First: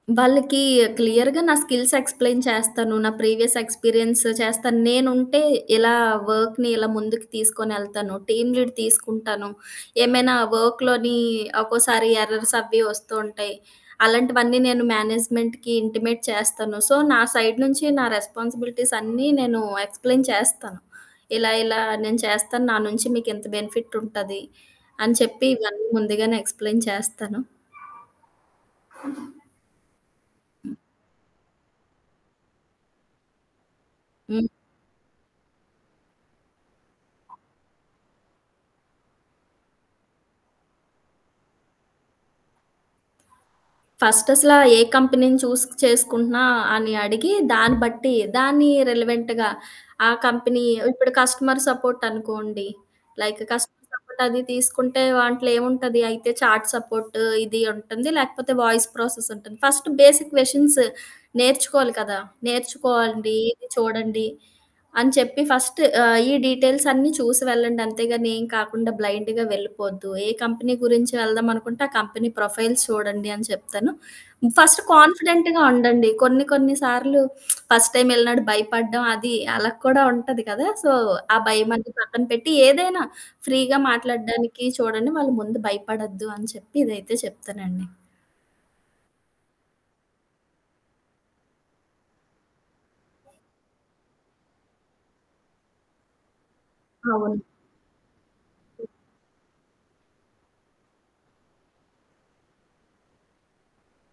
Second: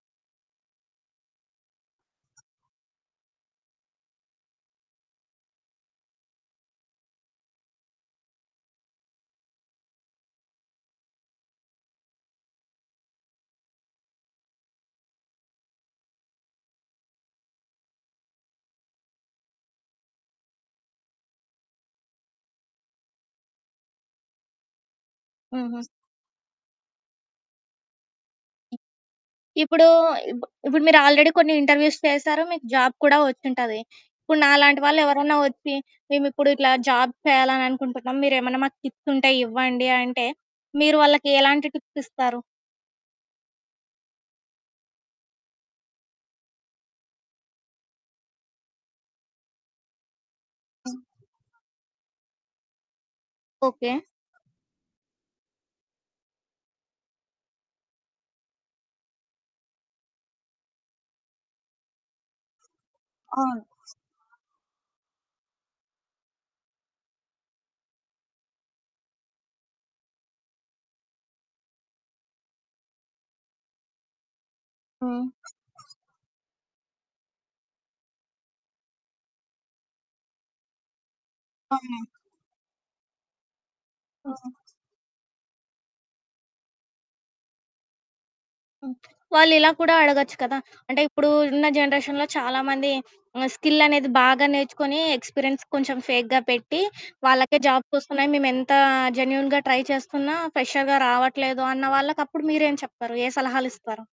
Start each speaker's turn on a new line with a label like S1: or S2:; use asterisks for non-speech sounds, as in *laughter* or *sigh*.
S1: వాళ్ళకి క్లియర్‌గా నా స్కిల్స్ ఎక్స్‌ప్లెయిన్ చేస్తాను. నా ప్రీవియస్ ఎక్స్పీరియన్స్ చేస్తాను. నేనుంటే ఇలా వర్క్‌ని ఇలా ముందుకు తీసుకొనెళ్తాను. టీమ్ లీడ్ తీసుకుంటాను. ఏమైనా వర్క్‌లోని ఒక్కోసారి ఎర్రర్స్ అవి వస్తూ ఉంటాయి. అలాంటివన్నీ నేను మేనేజ్మెంట్‌కి ఇంటిమేట్ చేస్తాను. సో నా సైడ్ నుంచి నా రెస్పాన్సిబిలిటీస్ అన్నీ నేను ఎక్స్‌ప్లెయిన్ చేస్తాను. ఇలా ఇలా నేను చేస్తాను. నా నుంచి మీకు ఇంత బెనిఫిట్ ఉంటది. అని చెప్పి
S2: హుహు.
S1: ఇవన్నీ ముందుగానే ఎక్స్‌ప్లెయిన్ చేస్తాను.
S2: ఇప్పుడూ ఇప్పుడు మీరు ఆల్రెడీ కొన్ని ఇంటర్వ్యూస్ చేశారు. మీకు జాబ్ కూడా వచ్చింటది. ఇప్పుడు
S1: హ్మ్.
S2: నాలాంటి వాళ్ళెవరన్నా వచ్చి, మేమిప్పుడు ఇట్లా జాబ్ చేయాలనుకుంటున్నాం. మీరేమన్నా మాకు టిప్స్ ఉంటే ఇవ్వండి అంటే, మీరు వాళ్ళకి ఎలాంటి టిప్స్ ఇస్తారు?
S1: ఫస్ట్ అసల ఏ కంపెనీని చూజ్ చేసుకుంటున్నా అని అడిగి దాన్ని బట్టి, దాన్ని రిలవెంట్‌గా ఆ కంపెనీ ఇప్పుడు కస్టమర్ సపోర్ట్ అనుకోండి, లైక్ కస్టమర్
S2: ఓకే.
S1: సపోర్ట్ అది తీసుకుంటే దాంట్లో ఏముంటది? అయితే చాట్ సపోర్టు ఇది ఉంటుంది. లేకపోతే వాయిస్ ప్రాసెస్ ఉంటుంది. ఫ‌స్ట్ బేసిక్ క్వషన్స్ నేర్చుకోవాలి కదా! నేర్చుకోండి
S2: అవును.
S1: ఇది చూడండి. అని చెప్పి ఫస్ట్ ఆహ్, ఈ డీటెయిల్స్ అన్ని చూసి వెళ్ళండి. అంతేగాని ఏ కాకుండా బ్లైండ్‌గా వెళ్లిపోవద్దు. ఏ కంపెనీ గురించి వెళ్దాం అనుకుంటే, ఆ కంపెనీ ప్రొఫైల్స్ చూడండి అని చెప్తాను. ఫస్ట్
S2: హ్మ్.
S1: కాన్ఫిడెంట్‌గా ఉండండి. కొన్ని కొన్ని సార్లు *smacks lips* ఫస్ట్ టైమ్ వెళ్ళినప్పుడు భయపడడం అది అలా కూడా ఉంటది గదా! సో ఆ భయం
S2: ఆ!
S1: అని పక్కన పెట్టి ఏదైనా ఫ్రీగా
S2: ఆ!
S1: మాట్లాడడానికి చూడండి వాళ్ళ ముందు భయపడొద్దు అని చెప్పి ఇదైతే చెప్తానండి.
S2: హ్మ్. వాళ్ళిలా కూడా అడగొచ్చు కదా! అంటే ఇప్పుడు ఉన్న జనరేషన్‌లో చాలా మంది ఆహ్, స్కిల్ అనేది బాగా నేర్చుకొని, ఎక్స్పీరియన్స్ కొంచెం ఫేక్‌గా పెట్టి,
S1: అవును.
S2: వాళ్ళకే జాబ్స్ ఒస్తున్నాయి. మేము ఎంత జెన్యూన్‌గా ట్రై చేస్తున్నా ఫ్రెషర్‌గా రావట్లేదు అన్న వాళ్ళకి అప్పుడు మీరేం చెప్తారు? ఏ సలహాలిస్తారు?